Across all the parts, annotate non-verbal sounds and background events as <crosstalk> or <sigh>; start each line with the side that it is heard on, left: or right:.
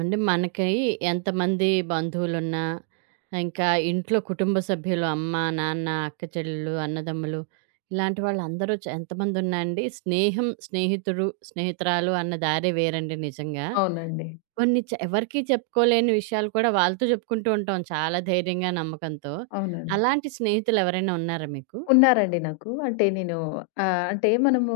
right: అంటే మనకి ఎంతమంది బంధువులున్నా, ఇంకా ఇంట్లో కుటుంబ సభ్యులు అమ్మ, నాన్న, అక్క చెల్లెలు, అన్నదమ్ములు ఇలాంటి వాళ్ళందరూ ఎంతమందున్నా అండి స్నేహం, స్నేహితుడు, స్నేహితురాలు అన్న దారే వేరండి నిజంగా.
left: అవునండి.
right: కొన్ని ఎవరికీ చెప్పుకోలేని విషయాలు కూడా వాళ్ళతో చెప్పుకుంటూ ఉంటాం చాలా ధైర్యంగా, నమ్మకంతో.
left: అవునండి. హ్మ్.
right: అలాంటి స్నేహితులెవరైనా ఉన్నారా మీకు?
left: ఉన్నారండి నాకు. అంటే మనము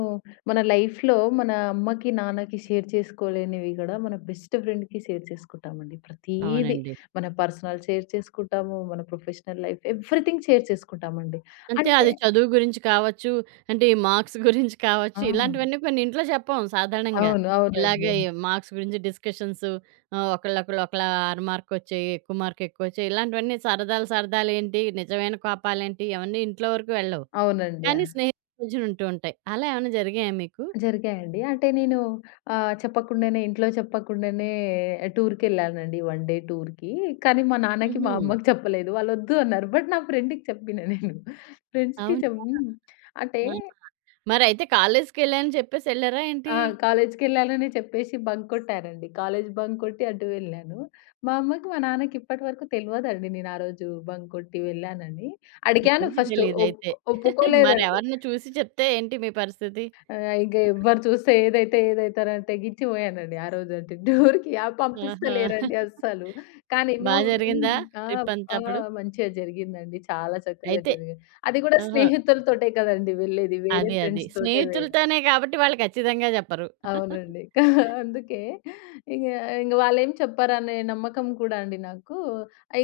left: మన లైఫ్‌లో మన అమ్మకి, నాన్నకి షేర్ చేసుకోలేనివి గూడా మన బెస్ట్ ఫ్రెండ్‌కి షేర్ చేసుకుంటామండి. ప్రతీది
right: అవునండి.
left: మన పర్సనల్ షేర్ చేసుకుంటాము. మన ప్రొఫెషనల్ లైఫ్ ఎవ్రీథింగ్ షేర్ చేసుకుంటామండి.
right: అంతే
left: అంటే
right: అది చదువు గురించి కావచ్చు, అంటే ఈ మార్క్స్ <laughs> గురించి కావచ్చు,
left: ఆ!
right: ఇలాంటివన్నీ కొన్ని ఇంట్లో చెప్పం సాధారణంగా.
left: అవును. అవునండి.
right: ఇలాగే మార్క్స్ గురించి డిస్కషన్సు, ఒకళ్ళొకళ్ళు ఒకలా 6 మార్కొచ్చాయి, ఎక్కువ మార్క్ ఎక్కువొచ్చాయి ఇలాంటివన్నీ సరదాలు సరదాలేంటి, నిజమైన కోపాలేంటి ఇవన్నీ ఇంట్లో వరకు వెళ్ళవు.
left: అవునండి.
right: కానీ స్నేహితుల మధ్యన ఉంటూ ఉంటాయి. అలా ఏమన్నా జరిగాయా మీకు?
left: జరిగాయండి. చెప్పకుండానే ఇంట్లో చెప్పకుండానే టూర్‌కెళ్ళానండి. 1 డే టూర్‌కి. కానీ మా నాన్నకి,
right: హుహు.
left: మా అమ్మకి చెప్పలేదు. వాళ్ళొద్దు అన్నారు. బట్ నా ఫ్రెండ్‌కి చెప్పిన నేను. ఫ్రెండ్స్‌కి చెప్
right: అవునా?
left: హ్మ్. అంటే
right: ఆహా! మరయితే కాలేజ్‌కెళ్ళానని చెప్పేసెళ్లారా
left: ఆ!
right: ఏంటి?
left: కాలేజ్‌కెళ్ళాలని చెప్పేసి బంక్ కొట్టానండి. కాలేజ్ బంక్ కొట్టి అటు వెళ్ళాను. మా అమ్మకి, మా నాన్నకి ఇప్పటి వరకు తెలవదండి నేను ఆ రోజు బంక్ కొట్టి వెళ్ళానని. అడిగాను
right: ఇప్పటికి
left: ఫస్ట్ ఒప్
right: తెలీదయితే.
left: ఒప్పుకోలేదండి.
right: మరెవరిని <laughs> చూసి చెప్తే ఏంటి మీ పరిస్థితి?
left: ఆ! ఇంక ఎవ్వరు చూస్తే ఏదైతారని తెగించిపోయానండి ఆ రోజంటే. డోర్‌కి
right: ఆహా!
left: పంపిస్తలేరండి అస్సలు. కానీ
right: బా
left: మా హ్మ్.
right: జరిగిందా
left: ఆ!
right: ట్రిప్పంతా
left: ఆ!
right: అప్పుడు?
left: మంచిగా జరిగిందండి. చాలా చక్కగా
right: అయితే
left: జరిగింది. అది కూడా
right: ఓహో!
left: స్నేహితులతోటే కదండీ వెళ్ళేది. వేరే
right: అది అది.
left: ఫ్రెండ్స్ తోటే వె
right: స్నేహితులతోనే కాబట్టి వాళ్ళు ఖచ్చితంగా చెప్పరు.
left: అవునండి. అందుకే ఇగ ఇంగ వాళ్ళేం చెప్పరనే నమ్మకం కూడా అండి నాకు.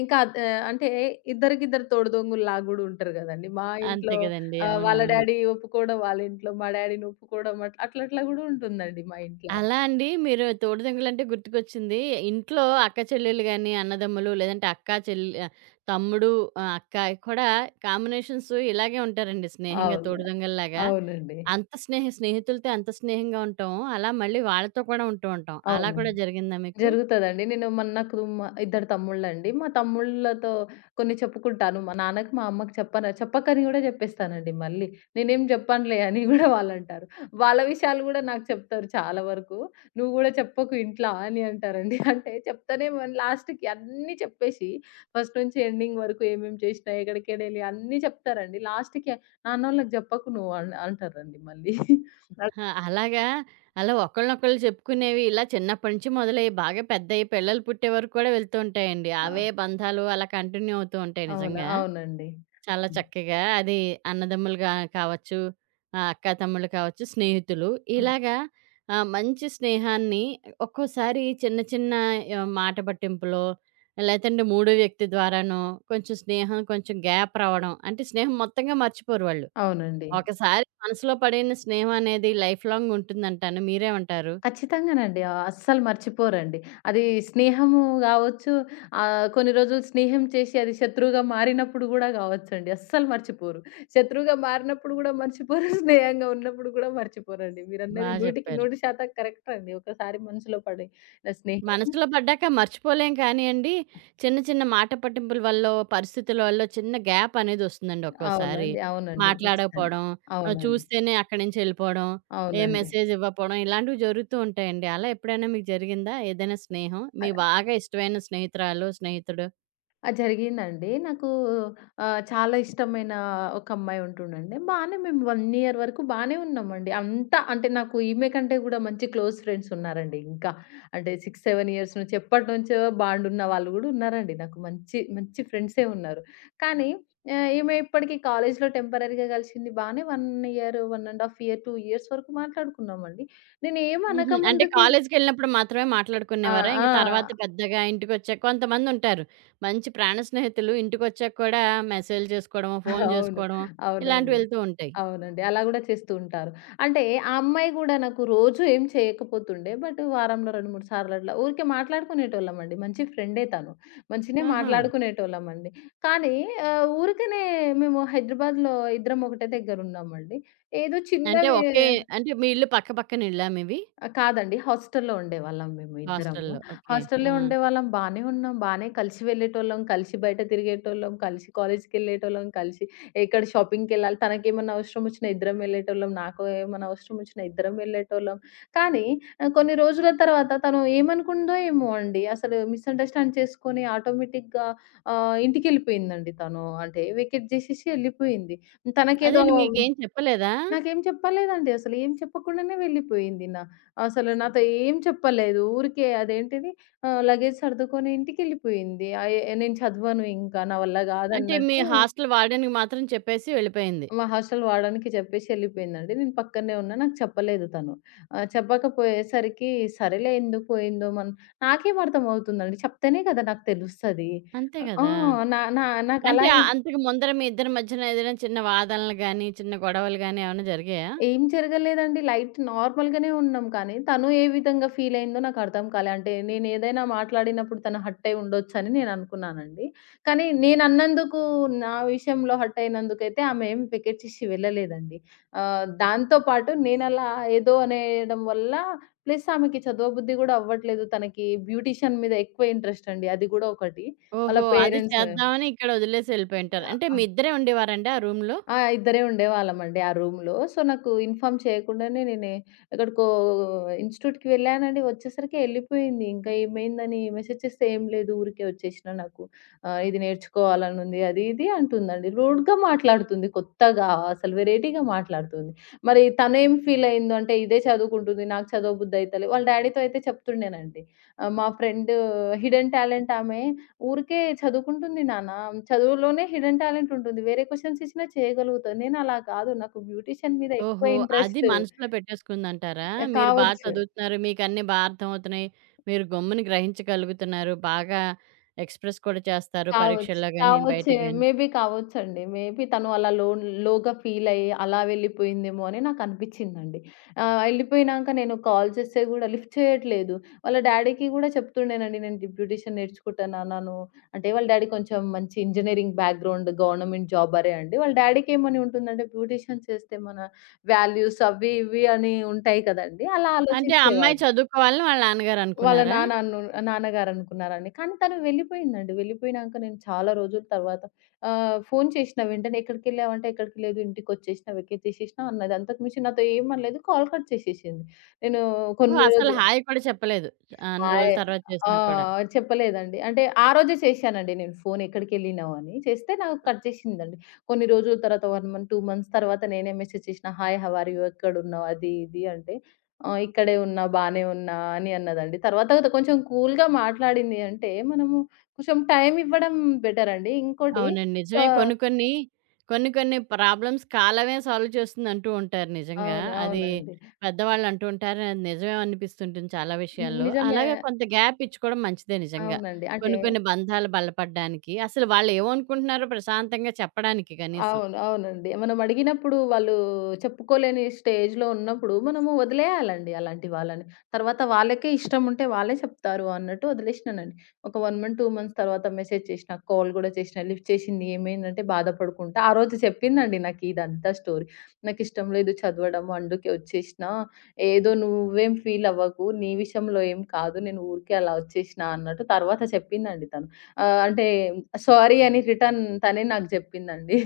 left: ఇంకా అద్ ఆహ్, అంటే ఇద్దరికిద్దరు తోడుదొంగుల్లాగా గూడా ఉంటారు గదండీ.
right: అంతే కదండీ.
left: వాళ్ళ
right: అవునవును.
left: డ్యాడీ ఒప్పుకోవడం, వాళ్ళ ఇంట్లో మా డ్యాడీని ఒప్పుకోవడం అట్లా అట్లా అట్లా గూడా ఉంటుందండి మా ఇంట్లో.
right: అలా అండి మీరు తోడుదంగలంటే గుర్తుకొచ్చింది. ఇంట్లో అక్క చెల్లెలు గాని, అన్నదమ్ములు లేదంటే అక్క, చెల్లి, తమ్ముడు, అక్క కూడా కాంబినేషన్స్ ఇలాగే ఉంటారండి స్నేహంగా
left: అవును.
right: తోడుదొంగల్లాగా.
left: అవునండి.
right: అంత స్నేహితులతో ఎంత స్నేహంగా ఉంటామో అలా మళ్ళీ వాళ్ళతో కూడా ఉంటూ ఉంటాం. అలా
left: అవును.
right: కూడా జరిగిందా మీకు?
left: జరుగుతదండి. నేను మొన్న నాకు మా ఇద్దరు తమ్ముళ్ళండి. మా తమ్ముళ్ళతో కొన్ని చెప్పుకుంటాను. మా నాన్నకి, మా అమ్మకి చెప్పను. చెప్పకని గూడా జెప్పేస్తానండి మళ్ళీ. నేనేం జెప్పనులే అని గూడా వాళ్ళంటారు. వాళ్ళ విషయాలు గూడా నాకు చెప్తారు చాలా వరకు. "నువ్వు గూడా చెప్పకు ఇంట్లా" అని అంటారండి. <laughs> అంటే చెప్తానే మన్ లాస్ట్‌కి అన్నీ చెప్పేసి ఫస్ట్ నుంచి ఎండింగ్ వరకు ఏమేం చేసినా, ఎక్కడికెళ్ళి అన్నీ చెప్తారండి. లాస్ట్‌కి "నాన్నోళ్ళకి జెప్పకు నువ్వు" అంటారండి మళ్ళీ. <laughs> అ
right: ఆ! అలాగా, అలా ఒకళ్ళనొకళ్ళు చెప్పుకునేవి ఇలా చిన్నప్పటి నుంచి మొదలయ్యి బాగా పెద్దయ్యి పిల్లలు పుట్టే వరకు కూడా వెళ్తూ ఉంటాయండి.
left: ఆ!
right: అవే బంధాలు అలా కంటిన్యూ అవుతూ ఉంటాయి
left: అవునా!
right: నిజంగా.
left: అవునండి.
right: చాలా
left: హ్మ్.
right: చక్కగా అది అన్నదమ్ములుగా కావచ్చు, అక్కా తమ్ముళ్ళు కావచ్చు, స్నేహితులు ఇలాగా, మంచి స్నేహాన్ని ఒక్కోసారి చిన్న
left: ఆ!
right: చిన్న మాట పట్టింపులో లేదంటే మూడో వ్యక్తి ద్వారానో కొంచెం స్నేహం కొంచెం గ్యాప్ రావడం అంటే స్నేహం మొత్తంగా మర్చిపోరు వాళ్ళు.
left: అవునండి.
right: ఒకసారి మనసులో పడిన స్నేహం అనేది లైఫ్ లాంగ్ ఉంటుందంటాను. మీరేమంటారు?
left: ఖచ్చితంగానండి. అస్సలు మర్చిపోరండి. అది స్నేహము గావచ్చు, కొన్ని రోజులు స్నేహం చేసి అది శత్రువుగా మారినప్పుడు గూడా గావచ్చండి. అస్సలు మర్చిపోరు. శత్రువుగా మారినప్పుడు గూడా మర్చిపోరు, <laughs> స్నేహంగా ఉన్నప్పుడు గూడా మర్చిపోరండి.
right: బా
left: మీరన్నది
right: జెప్పారు.
left: 100% కరెక్ట్ అండి. ఒకసారి మనసులో పడి నా స్నేహం
right: మనసులో పడ్డాక మర్చిపోలేం కానియండి, చిన్న చిన్న మాట పట్టింపుల వల్లో, పరిస్థితుల వల్లో చిన్న గ్యాప్ అనేదొస్తుందండి ఒక్కోసారి.
left: అవునండి. అవునండి. ఖచ్చితంగా.
right: మాట్లాడకపోవడం,
left: అవునండి.
right: చూస్తేనే అక్కడి నుంచి ఎళ్ళిపోవడం, ఏ
left: అవునండి.
right: మెసేజ్ ఇవ్వకపోవడం ఇలాంటివి జరుగుతూ ఉంటాయండి. అలా ఎప్పుడైనా మీకు జరిగిందా ఏదైనా స్నేహం?
left: అ
right: మీకు బాగా ఇష్టమైన స్నేహితురాలో, స్నేహితుడు?
left: ఆ! జరిగిందండి. చాలా ఇష్టమైన ఒక అమ్మాయి ఉంటుండండి. బానే మేము 1 ఇయర్ వరకు బానే ఉన్నామండి. అంటే నాకు ఈమె కంటే గూడా మంచి క్లోజ్ ఫ్రెండ్స్ ఉన్నారండి ఇంకా. అంటే 6, 7 ఇయర్స్ నుంచి ఎప్పటినుంచో బాండ్ ఉన్న వాళ్ళు గూడా ఉన్నారండి. నాకు మంచి, మంచి ఫ్రెండ్సే ఉన్నారు. కానీ ఈమె ఇప్పటికి కాలేజ్‌లో టెంపరరీగా కలిసింది. బానే 1 ఇయర్, 1 ½ ఇయర్, 2 ఇయర్స్ వరకు మాట్లాడుకున్నామండి. నేనేం
right: హుహు. అంటే
left: అనకముందుకి
right: కాలేజ్‌కెళ్ళినప్పుడు మాత్రమే
left: ఆ!
right: మాట్లాడుకునేవారా? ఇంక
left: ఆ!
right: తర్వాత పెద్దగా ఇంటికొచ్చాక కొంతమందుంటారు. మంచి ప్రాణ స్నేహితులు ఇంటికొచ్చాక కూడా మెసేజ్‌లు చేసుకోవడమో, ఫోను
left: అవును.
right: చేసుకోవడమో ఇలాంటివి
left: అవునండి.
right: వెళ్తూ ఉంటాయి.
left: అవునండి. అలా గూడా చేస్తూ ఉంటారు. అంటే ఆ అమ్మాయి గూడా నాకు రోజు ఏం చేయకపోతుండే. బట్ వారంలో 2, 3 సార్లు అట్లా ఊరికే మాట్లాడుకునేటోళ్ళమండి. మంచి ఫ్రెండే తను. మంచినే
right: ఆహా!
left: మాట్లాడుకునేటోళ్ళమండి. కానీ ఆహ్, ఊరికనే మేము హైదరాబాద్‌లో ఇద్దరం ఒకటే దగ్గర ఉన్నామండి. ఏదో
right: అంటే
left: చిన్నవి
right: ఒకే అంటే మీ ఇల్లు పక్క పక్కన ఇల్లా మీవి?
left: ఆ! కాదండి. హాస్టల్‌లో ఉండేవాళ్ళం మేము ఇద్దరము.
right: హాస్టల్‌లో. ఓకే. ఆ!
left: హాస్టల్‌లో ఉండేవాళ్ళం. బానే ఉన్నాం. బానే కలిసి వెళ్ళేటోళ్ళం. కలిసి బయట తిరిగేటోళ్ళం. కలిసి కాలేజ్‌కెళ్ళేటోళ్ళం. ఎక్కడ షాపింగ్‌కెళ్ళాలి తనకేమన్నా అవసరం వచ్చినా ఇద్దరం వెళ్ళేటోళ్ళం. నాకు ఏమన్నా అవసరం వచ్చినా ఇద్దరం వెళ్ళేటోళ్ళం. కానీ కొన్ని రోజుల తర్వాత తను ఏమనుకుందో ఏమో అండి. అసలు మిస్‌అండర్‌స్టాండ్ చేసుకొని ఆటోమేటిక్‌గా ఇంటికెళ్ళిపోయిందండి తను. అంటే వెకేట్ జేసేసి ఎళ్ళిపోయింది. తనకేదో
right: అదేండి మీకేం చెప్పలేదా?
left: నాకేం చెప్పలేదండి అసలు. ఏం చెప్పకుండానే వెళ్ళిపోయింది. అసలు నాతో ఏం చెప్పలేదు. లగేజ్ సర్దుకొని ఇంటికెళ్ళిపోయింది. ఆహ్, ఎ నేను చదవను ఇంకా నా వల్ల
right: అంటే మీ
left: కాదన్నట్టు
right: హాస్టల్ వార్డెన్‌కి మాత్రం చెప్పేసి వెళ్ళిపోయింది.
left: మా హాస్టల్ వార్డెన్‌కి చెప్పేసి వెళ్ళిపోయిందండి. నేను పక్కనే ఉన్నా. నాకు చెప్పలేదు తను. చెప్పకపోయేసరికి సరేలే ఎందుకు పోయిందో మన్ నాకేం అర్థమవుతుందండి. చెప్తేనే కదా నాకు తెలుస్తది.
right: అంతే
left: ఆ!
right: గదా!
left: నా నా
right: అంటే
left: నాకలా
right: అంతకు ముందర మీ ఇద్దరి మధ్యన ఏదైనా చిన్న వాదనలు గాని, చిన్న గొడవలు గాని ఏమన్నా జరిగాయా?
left: ఏం జరగలేదండి. లైట్ నార్మల్‌గానే ఉన్నాం కానీ, తను ఏ విధంగా ఫీల్ అయిందో నాకు అర్థం కాలే. అంటే నేనేదైనా మాట్లాడినప్పుడు తను హర్ట్ అయి ఉండొచ్చని నేను అనుకున్నానండి. కానీ నేనన్నందుకు నా విషయంలో హర్ట్ అయినందుకైతే ఆమె ఏం వెకెట్టిసి వెళ్ళలేదండి. దాంతో పాటు నేనలా ఏదో అనేయడం వల్ల ప్లస్ ఆమెకి చదవబుద్ధి గూడా అవ్వట్లేదు. తనకి బ్యూటీషియన్ మీద ఎక్కువ ఇంట్రెస్ట్ అండి. అది గూడా ఒకటి. వాళ్ళ
right: ఓహో! అది
left: పేరెంట్స్
right: చేద్దామని ఇక్కడ వదిలేసి ఎళ్ళిపోయుంటారు. అంటే మీ ఇద్దరే ఉండేవారండి ఆ రూమ్‌లో?
left: ఆ! ఇద్దరే ఉండేవాళ్ళమండి ఆ రూమ్‌లో. సో, నాకు ఇన్ఫార్మ్ చేయకుండానే నేనే ఎక్కడికో ఇన్‌స్టిట్యూట్‌కి వెళ్ళానండి. వచ్చేసరికి ఎళ్ళిపోయింది. ఇంకా ఏమైందని మెసేజ్ చేస్తే, "ఏం లేదు ఊరికే వచ్చేసినా నాకు ఇది నేర్చుకోవాలనుంది" అది ఇది అంటుందండి. రూడ్‌గా మాట్లాడుతుంది కొత్తగా అసలు వెరైటీగా మాట్లాడుతుంది. మరి తనేం ఫీల్ అయిందో అంటే ఇదే చదువుకుంటుంది, నాకు చదవబుద్ధి అయితలేదు. వాళ్ళ డ్యాడీతో అయితే చెప్తుండేనండి. మా ఫ్రెండ్ హిడెన్ టాలెంట్ ఆమె ఊరికే చదువుకుంటుంది నాన్న. చదువులోనే హిడెన్ టాలెంట్ ఉంటుంది. వేరే క్వెషన్స్ ఇచ్చినా చేయగలుగుతా. నేను అలా కాదు. నాకు బ్యూటీషియన్ మీద ఎక్కువ
right: ఓహో! అది
left: ఇంట్రెస్ట్.
right: మనసులో పెట్టేసుకుందంటారా? మీరు బా
left: కావచ్చు.
right: చదువుతున్నారు, మీకన్నీ బా అర్థమవుతున్నాయి, మీరు గమ్మున గ్రహించగలుగుతున్నారు, బాగా ఎక్స్‌ప్రెస్ కూడా చేస్తారు పరీక్షల్లో గాని, బయట
left: కావచ్చు.
right: గాని.
left: మేబీ కావచ్చండి. తను అలా లోగా ఫీలయ్యి అలా వెళ్ళిపోయిందేమో అని నాకనిపిచ్చిందండి. ఎళ్ళిపోయినాక నేను కాల్ చేస్తే గూడా లిఫ్ట్ చేయట్లేదు. వాళ్ళ డ్యాడీకి గూడా చెప్తుండేనండి. నేను డిప్యూటీషన్ నేర్చుకుంటా నాన్న నువ్వు అంటే వాళ్ళ డ్యాడీ కొంచెం మంచి ఇంజినీరింగ్ బ్యాక్‌గ్రౌండ్ గవర్నమెంట్ జాబరే అండి. వాళ్ళ డ్యాడీకి ఏమని ఉంటుందంటే బ్యూటీషియన్ చేస్తే మన వాల్యూస్ అవి ఇవి అని ఉంటాయి కదండీ! అలా
right: అంటే ఆ అమ్మాయి
left: ఆలోచించేవారు.
right: చదువుకోవాలని వాళ్ళ
left: వాళ్ళ
right: నాన్నగారనుకున్నారా?
left: నాన్న అను నాన్నగారనుకున్నారండి. కానీ తను వెళ్ళిపోయిందండి. వెళ్ళిపోయినాక నేను చాలా రోజుల తర్వాత ఫోను చేషినా వెంటనే, "ఎక్కడికెళ్ళావంటే," "ఎక్కడికి లేదు ఇంటికొచ్చేషినా, వెకేట్ చేసేషినా" అన్నది. అంతకు మించి నాతో ఏమనలేదు. కాల్ కట్ చేసేషింది. నేను
right: ఓహ్!
left: కొన్ని
right: అసలు
left: రోజు
right: హాయ్ కూడా చెప్పలేదు. అన్ని రోజుల
left: ఆయ్
right: తర్వాత
left: ఆ!
right: చేసినా కూడా.
left: చెప్పలేదండి. అంటే ఆ రోజే చేశానండి నేను ఫోను ఎక్కడికెళ్ళినావు అని. చేస్తే నాకు కట్ చేసిందండి. కొన్ని రోజుల తర్వాత 1 మంత్, 2 మంత్స్ తర్వాత నేనే మెసేజ్ చేసినా, హాయ్ హౌ ఆర్ యూ? ఎక్కడున్నావు? అది ఇది అంటే ఇక్కడే ఉన్నా, బానే ఉన్నా అని అన్నదండి. తర్వాత కొంచెం కూల్‌గా మాట్లాడింది అంటే మనము కొంచెం టైం ఇవ్వడం బెటర్ అండి.
right: అవునండి. నిజమే.
left: ఆహ్,
right: కొన్ని కొన్ని, కొన్ని కొన్ని ప్రాబ్లమ్స్ కాలమే సాల్వ్ చేస్తుందంటూ ఉంటారు నిజంగా.
left: అవును.
right: అది
left: అవునండి.
right: పెద్దవాళ్ళు అంటూ ఉంటారు. అది నిజమే అనిపిస్తుంటుంది చాలా విషయాల్లో.
left: నిజమే.
right: అలాగే కొంత గ్యాప్ ఇచ్చుకోవడం మంచిదే నిజంగా.
left: అవునండి.
right: కొన్ని కొన్ని బంధాలు బలపడ్డానికి. అసలు వాళ్ళేమనుకుంటున్నారో ప్రశాంతంగా చెప్పడానికి కనీసం.
left: అవును. అవునండి. మనం అడిగినప్పుడు వాళ్ళు చెప్పుకోలేని స్టేజ్‌లో ఉన్నప్పుడు మనము వదిలేయాలండి అలాంటి వాళ్ళని. తర్వాత వాళ్ళకే ఇష్టం ఉంటే వాళ్ళే చెప్తారు అన్నట్టు వదిలేసినానండి. ఒక 1 మంత్, 2 మంత్స్ తర్వాత మెసేజ్ చేసినా, కాల్ గూడా చేసినా, లిఫ్ట్ చేసింది. ఏమైందంటే బాధపడుకుంటా ఆ రోజు చెప్పిందండి నాకు ఇదంతా స్టోరీ. "నాకిష్టం లేదు చదవడం. అందుకే వచ్చేసినా. ఏదో నువ్వేం ఫీల్ అవ్వకు. నీ విషయంలో ఏం కాదు. నేను ఊరికే అలా వచ్చేసినా" అన్నట్టు తర్వాత చెప్పిందండి తను. ఆహ్, అంటే సారీ అని రిటర్న్ తనే నాకు చెప్పిందండి.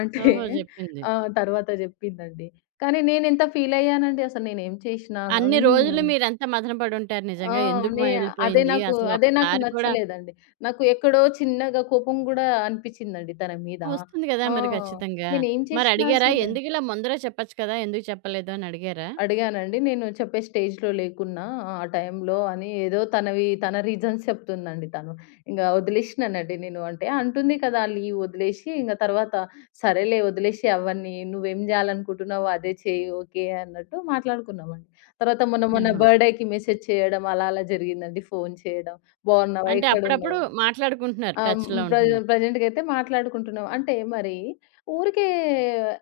left: అంటే
right: ఓహో! చెప్పింది.
left: తర్వాత జెప్పిందండి. కానీ నేనెంత ఫీలయ్యానండి అసలు నేనేం చేషినా
right: అన్ని రోజులు
left: హ్మ్.
right: మీరెంత మధన పడుంటారు
left: ఆ!
right: నిజంగా. ఎందుకు
left: నే అదే
right: ఎళ్ళిపోయింది?
left: నాకు
right: అసలు
left: అదే నాకు
right: ఒక్కసారి కూడా
left: నచ్చలేదండి. నాకు ఎక్కడో చిన్నగా కోపం గూడా అనిపిచ్చిందండి తన మీద.
right: వస్తుంది కదా!
left: ఆ!
right: మరి ఖచ్చితంగా.
left: నేనేం చేషినా
right: మరడిగారా?
left: అసలు
right: ఎందుకిలా ముందరే చెప్పొచ్చు కదా! ఎందుకు చెప్పలేదు అని అడిగారా?
left: అడిగానండి. నేను చెప్పే స్టేజ్‌లో లేకున్నా ఆ టైంలో అని ఏదో తనవి తన రీజన్స్ చెప్తుందండి తను. ఇంగ వదిలేసినానండి నేను. అంటే అంటుంది కదా! లీవ్ వదిలేసి ఇంగ తర్వాత సరేలే వదిలేసేయి అవన్నీ. నువ్వేం చేయాలనుకుంటున్నావో అదే చెయ్యి ఓకే అన్నట్టు మాట్లాడుకున్నామండి. తర్వాత మొన్న మొన్న
right: ఓహో!
left: బర్త్‌డేకి మెసేజ్ చేయడం అలా అలా జరిగిందండి. ఫోన్ చేయడం. బాగున్నావా?
right: అంటే అప్పుడప్పుడు
left: ఎక్కడున్నావు?
right: మాట్లాడుకుంటున్నారు.
left: ఆ! హ్మ్.
right: టచ్‌లో
left: ప్ర
right: ఉంటున్నారు.
left: ప్రెజెంట్‌గయితే మాట్లాడుకుంటున్నాం. అంటే మరి ఊరికే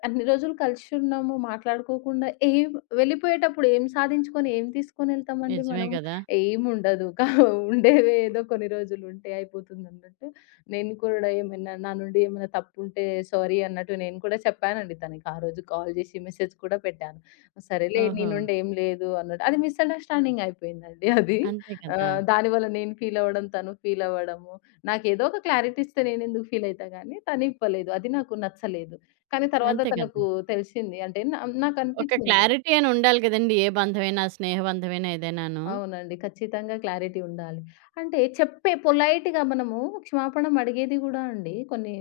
left: అన్ని రోజులు కలిసి ఉన్నాము. మాట్లాడుకోకుండా ఏం వెళ్ళిపోయేటప్పుడు ఏం సాధించుకొని, ఏం తీసుకొనెళ్తామండి
right: నిజమే
left: మనం?
right: కదా!
left: ఏముండదు. కా ఉండేవే ఏదో కొన్ని రోజులు ఉంటే అయిపోతుందన్నట్టు. నేను కూడా ఏమైనా నా నుండి ఏమైనా తప్పుంటే సారీ అన్నట్టు నేను కూడా చెప్పానండి తనకి. ఆ రోజు కాల్ చేసి మెసేజ్ కూడా పెట్టాను. సరేలే నీ
right: ఓహో!
left: నుండి ఏం లేదు అన్నట్టు. అది మిస్‌అండర్‌స్టాండింగ్ అయిపోయిందండి అది.
right: అంతే కదా!
left: దానివల్ల నేను ఫీలవ్వడం, తను ఫీలవ్వడము. నాకేదో ఒక క్లారిటీ ఇస్తే నేనెందుకు ఫీలయితా గానీ, తనివ్వలేదు. అది నాకు నచ్చలేదు. కానీ తర్వాత
right: అంతే కదా!
left: తనకు తెలిసింది. అంటే
right: ఒక
left: నాకనిపిచ్చింది.
right: క్లారిటీ అని ఉండాలి కదండీ! ఏ బంధమైనా, స్నేహబంధమైనా ఏదైనాను.
left: అవునండి. ఖచ్చితంగా క్లారిటీ ఉండాలి. అంటే చెప్పే పొలైట్‌గా మనము క్షమాపణం అడిగేది గూడా అండి కొన్ని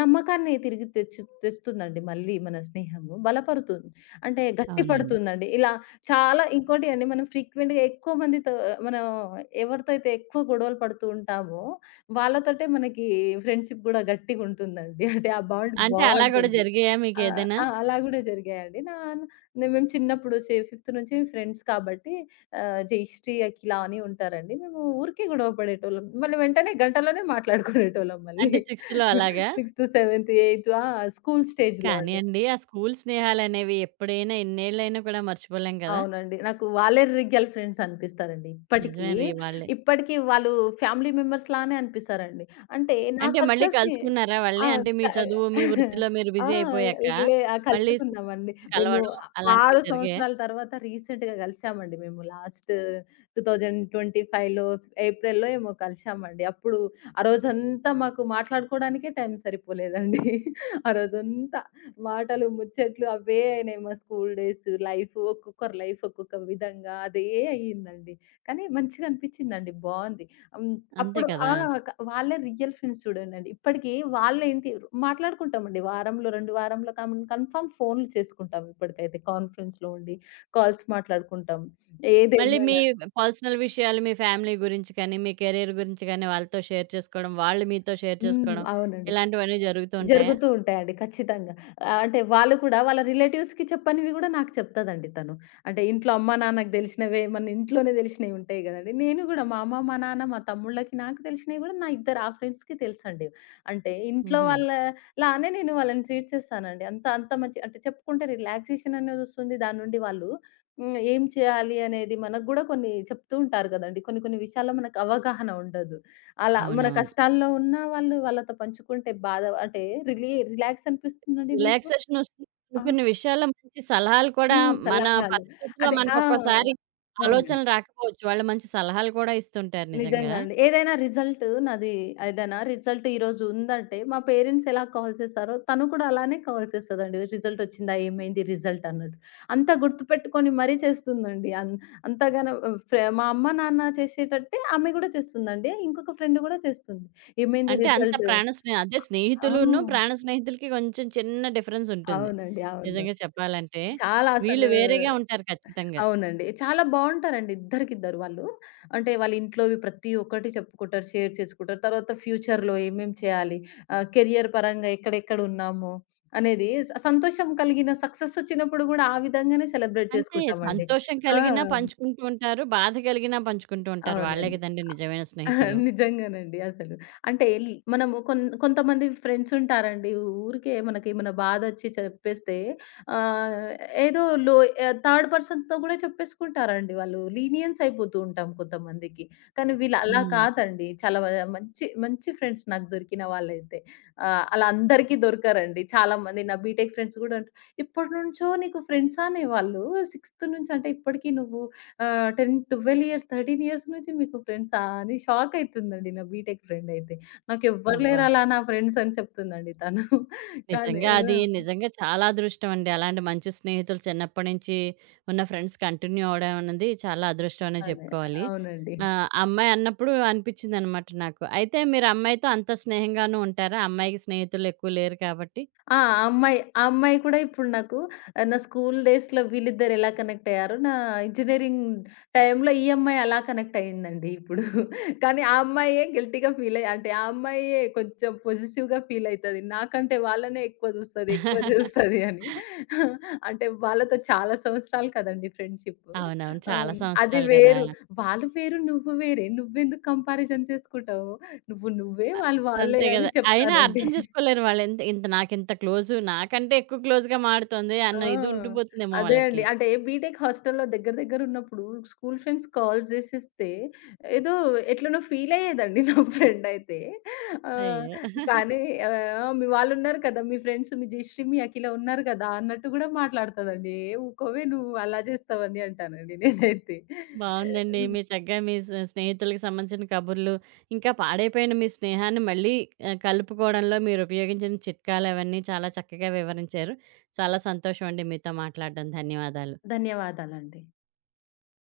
left: నమ్మకాన్ని తిరిగి తెస్తుందండి మళ్ళీ మన స్నేహము. బలపరుతుంది. అంటే గట్టి
right: అవునండి.
left: పడుతుందండి. చాలా ఇంకోటి అండి మనం ఫ్రీక్వెంట్‌గా ఎక్కువ మందితో మనం ఎవరితో అయితే ఎక్కువ గొడవలు పడుతూ ఉంటామో వాళ్ళతోటే మనకి ఫ్రెండ్షిప్ గూడా గట్టిగుంటుందండి. అంటే ఆ బాండ్
right: అంటే అలా గూడా
left: బావుంటుంది.
right: జరిగాయా
left: ఆ!
right: మీకేదైనా?
left: ఆ! అలా గూడా జరిగాయండి. మేము చిన్నప్పుడు ఫిఫ్త్ నుంచి ఫ్రెండ్స్ కాబట్టి 'జయశ్రీ', 'అఖిల' అని ఉంటారండి. మేము ఊరికే గొడవ పడేటోళ్ళం. మళ్ళీ వెంటనే గంటలోనే మాట్లాడుకునేటోళ్ళం మళ్ళీ.
right: అంటే సిక్స్త్‌లో అలాగా?
left: <laughs> సిక్స్త్, సెవెన్త్, ఎయిత్ ఆ! స్కూల్ స్టేజ్‌లో
right: కానీ
left: అండి.
right: అండి ఆ స్కూలు స్నేహాలనేవి ఎప్పుడైనా ఎన్నేళ్లైనా కూడా మర్చిపోలేం కదా!
left: అవునండి. నాకు వాళ్ళే రిగ్గల్ ఫ్రెండ్స్ అనిపిస్తారండి ఇప్పటికీ.
right: నిజమే రీ వాళ్ళే.
left: ఇప్పటికీ వాళ్ళు ఫ్యామిలీ మెంబర్స్ లానే అనిపిస్తారండి. అంటే నా
right: అంటే మళ్ళీ
left: సక్సెస్‌ని
right: కలుసుకున్నారా
left: ఆ!
right: వాళ్ళని? అంటే
left: క
right: మీ చదువు, మీ వృత్తిలో మీరు
left: ఆ!
right: బిజీ అయిపోయాక
left: లే ఆ!
right: మళ్ళీ
left: కలుసుకున్నామండి.
right: స్కూలు
left: మేము
right: కలవడం అలాంటివి
left: 6
right: జరిగాయా?
left: సంవత్సరాల తర్వాత రీసెంట్‌గా కలిసామండి మేము. లాస్ట్ 2025లో ఏప్రిల్‌లో ఏమో కలిసామండి. ఆ రోజంతా మాకు మాట్లాడుకోవడానికే టైం సరిపోలేదండి. <laughs> ఆ రోజంతా. మాటలు, ముచ్చట్లు అవే అయినాయి మా స్కూల్ డేస్. ఒక్కొక్కరి లైఫ్ ఒక్కొక్క విధంగా అయ్యిందండి. కానీ మంచిగా అనిపిచ్చిందండి. బావుంది. హ్మ్.
right: అంతే
left: అప్పుడు ఆ!
right: కదా!
left: క వాళ్ళే రియల్ ఫ్రెండ్స్ చూడండండి. ఇప్పటికి వాళ్ళేంటి మాట్లాడుకుంటామండి. వారంలో, 2 వారంలో కన్ఫర్మ్ ఫోన్లు చేసుకుంటాం ఇప్పటికైతే. కాన్ఫరెన్స్‌లో ఉండి కాల్స్ మాట్లాడుకుంటాం.
right: మళ్ళీ మీ
left: ఏదేమైనా
right: పర్సనల్ విషయాలు మీ ఫ్యామిలీ గురించి కానీ, మీ కెరియర్ గురించి కానీ వాళ్ళతో షేర్ చేసుకోవడం, వాళ్ళు మీతో షేర్
left: హ్మ్.
right: చేసుకోవడం
left: అవునండి.
right: ఇలాంటివన్నీ జరుగుతూ ఉంటాయా?
left: జరుగుతూ ఉంటాయండి. ఖచ్చితంగా. ఆహ్, అంటే వాళ్ళు కూడా వాళ్ళ రిలేటివ్స్‌కి చెప్పనివి గూడా నాకు చెప్తదండి తను. అంటే ఇంట్లో అమ్మ, నాన్నకి తెలిసినవే మన ఇంట్లోనే తెలిసినవి ఉంటాయి గదండీ. నేను గూడా మా అమ్మ, మా నాన్న, మా తమ్ముళ్ళకి నాకు తెలిసినవి గూడా నా ఇద్దరు ఆ ఫ్రెండ్స్‌కి తెలుసండి. అంటే ఇంట్లో
right: హుహు.
left: వాళ్ళలానే నేను వాళ్ళని ట్రీట్ చేస్తానండి. అంత అంత మంచి అంటే చెప్పుకుంటే రిలాక్సేషన్ అనేదొస్తుంది. దాని నుండి వాళ్ళు హ్మ్. ఏం చేయాలి అనేది మనకు గూడా కొన్ని చెప్తూ ఉంటారు గదండీ. కొన్ని కొన్ని విషయాల్లో మనకు అవగాహన ఉండదు. మన
right: అవునవును.
left: కష్టాల్లో ఉన్నా వాళ్ళు వాళ్ళతో పంచుకుంటే బాధ అంటే రిలీ రిలాక్స్ అనిపిస్తుందండి నాకు.
right: రిలాక్సేషన్ వస్తుంది. కొన్ని
left: ఆ!
right: కొన్ని విషయాల్లో మంచి సలహాలు
left: ఆ!
right: కూడా మన
left: సలహాలు.
right: పరిస్థితిలో
left: అదే ఆ!
right: మనకొక్కోసారి
left: అవునండి.
right: ఆలోచనలు రాకపోవచ్చు. వాళ్ళు మంచి సలహాలు కూడా ఇస్తుంటారు నిజంగా.
left: నిజంగా అండి. ఏదైనా రిజల్ట్ ఈరోజు ఉందంటే, మా పేరెంట్స్ ఎలా కాల్ చేస్తారో తను కూడా అలానే కాల్ చేస్తదండి. రిజల్ట్ వచ్చిందా? ఏమైంది రిజల్ట్ అన్నట్టు. అంతా గుర్తుపెట్టుకొని మరీ చేస్తుందండి. అన్ అంతగానం ఫ్రె మా అమ్మ, నాన్న చేసేటట్టే ఆమె కూడా చేస్తుందండి. ఇంకొక ఫ్రెండ్ కూడా చేస్తుంది. ఏమైంది
right: అంటే అంత
left: రిజల్ట్?
right: ప్రాణ అదే
left: ఆ!
right: స్నేహితులును, ప్రాణ స్నేహితులకి కొంచెం చిన్న డిఫరెన్స్ ఉంటుంది.
left: అవునండి. అవును.
right: నిజంగా చెప్పాలంటే.
left: చాలా
right: వీళ్ళు
left: అసలు
right: వేరేగా ఉంటారు ఖచ్చితంగా.
left: అవునండి. చాలా బావుంటారండి ఇద్దరికిద్దరు వాళ్ళు. అంటే వాళ్ళ ఇంట్లోవి ప్రతి ఒక్కటి చెప్పుకుంటారు, షేర్ చేసుకుంటారు. తర్వాత ఫ్యూచర్‌లో ఏమేం చేయాలి, కెరియర్ పరంగా ఎక్కడెక్కడ ఉన్నాము అనేది సంతోషం కలిగిన సక్సెస్ వచ్చినప్పుడు గూడా ఆ విధంగానే సెలబ్రేట్
right: అంతే.
left: చేసుకుంటామండి.
right: సంతోషం
left: ఆ!
right: కలిగినా పంచుకుంటూ ఉంటారు. బాధ కలిగినా పంచుకుంటూ ఉంటారు. వాళ్ళే
left: అవునండి.
right: గదండీ నిజమైన స్నేహితులు.
left: నిజంగానండి అసలు. అంటే ఎల్ మనము కొంతమంది ఫ్రెండ్స్ ఉంటారండి. ఊరికే మనకేమన్నా బాధొచ్చి చెప్పేస్తే ఆహ్, ఏదో లో ఆహ్, థర్డ్ పర్సన్‌తో కూడా చెప్పేసుకుంటారండి వాళ్ళు. లీనియన్స్ అయిపోతూ ఉంటాం కొంతమందికి. కానీ వీళ్ళు అలా
right: హ్మ్.
left: కాదండి. చాలా వ మంచి మంచి ఫ్రెండ్స్ నాకు దొరికిన వాళ్ళైతే. అలా అందరికీ దొరకరండి. చాలా మంది నా బీటెక్ ఫ్రెండ్స్ కూడా అంటారు, "ఇప్పటి నుంచో నీకు ఫ్రెండ్సా నే వాళ్ళు? సిక్స్త్ నుంచి అంటే ఇప్పటికి నువ్వు 10, 12 ఇయర్స్, 13 ఇయర్స్ నుంచి మీకు ఫ్రెండ్సా అని షాక్ అయితుందండి నా బీటెక్ ఫ్రెండ్ అయితే. నాకెవ్వరు
right: అబ్బా!
left: లేరు అలా నా ఫ్రెండ్స్ అని చెప్తుందండి తను. కానీ
right: నిజంగా
left: ఆ!
right: అది నిజంగా చాలా అదృష్టం అండి. అలాంటి మంచి స్నేహితులు చిన్నప్పటి నుంచి ఉన్న ఫ్రెండ్స్ కంటిన్యూ అవ్వడం అన్నది చాలా అదృష్టం అనే
left: అదే.
right: చెప్పుకోవాలి.
left: అవునండి.
right: అమ్మాయి అన్నప్పుడు అనిపిచ్చిందనమాట నాకు. అయితే మీరు అమ్మాయితో అంత స్నేహంగానూ ఉంటారా? అమ్మాయికి స్నేహితులు ఎక్కువ లేరు కాబట్టి.
left: ఆ అమ్మాయి కూడా ఇప్పుడు నాకు నా స్కూల్ డేస్‌లో వీళ్ళిద్దరు ఎలా కనెక్ట్ అయ్యారో, నా ఇంజినీరింగ్ టైమ్‌లో ఈ అమ్మాయి అలా కనెక్ట్ అయిందండి ఇప్పుడు. కానీ ఆ అమ్మాయే గిల్టీ‌గా ఫీల్ అయ్యి అంటే ఆ అమ్మాయే కొంచెం పొసెసివ్‌గా ఫీల్ అయితది. నాకంటే వాళ్ళనే ఎక్కువ చూస్తది
right: <laughs>
left: అని. అంటే వాళ్ళతో చాలా సంవత్సరాలు కదండీ ఫ్రెండ్‌షిప్పు.
right: అవునవును. చాలా
left: ఆహ్, అది
right: సంవత్సరాలు గదా!
left: వేరు. వాళ్ళు వేరు, నువ్వు వేరే. నువ్వెందుకు కంపారిజన్ చేసుకుంటావు? నువ్వు నువ్వే,
right: అ
left: వాళ్ళు వాళ్ళే
right: అంతే
left: అని
right: గదా! అయినా
left: చెప్తానండి.
right: అర్థం చేసుకోలేరు వాళ్ళు ఎంత ఇంత నాకింత క్లోజు, నాకంటే ఎక్కువ క్లోజ్‌గా మాడుతోంది అన్న ఇది
left: ఆ!
right: ఉండిపోతుందేమో
left: అదే అండి.
right: వాళ్ళకి.
left: అంటే బీటెక్ హాస్టల్‌లో దగ్గర దగ్గర ఉన్నప్పుడు స్కూల్ ఫ్రెండ్స్ కాల్ చేసిస్తే ఏదో ఎట్లనో ఫీల్ అయ్యేదండి <laughs> నా ఫ్రెండ్ అయితే. ఆహ్,
right: అయ్యో!
left: కానీ మీ వాళ్ళు ఉన్నారు కదా! మీ ఫ్రెండ్స్ మీ జయశ్రీ, మీ అఖిల ఉన్నారు కదా! అన్నట్టు కూడా మాట్లాడుతదండి. ఏ ఊకోవే నువ్వు అలా చేస్తావని అంటానండి నేనైతే.
right: బావుందండి. మీరు చక్కగా మీ స్నేహితులకి సంబంధించిన కబుర్లు, ఇంకా పాడైపోయిన మీ స్నేహాన్ని మళ్ళీ కలుపుకోవడంలో మీరు ఉపయోగించిన చిట్కాలవన్నీ చాలా చక్కగా వివరించారు. చాలా సంతోషం అండి మీతో మాట్లాడడం. ధన్యవాదాలు.
left: ధన్యవాదాలండి.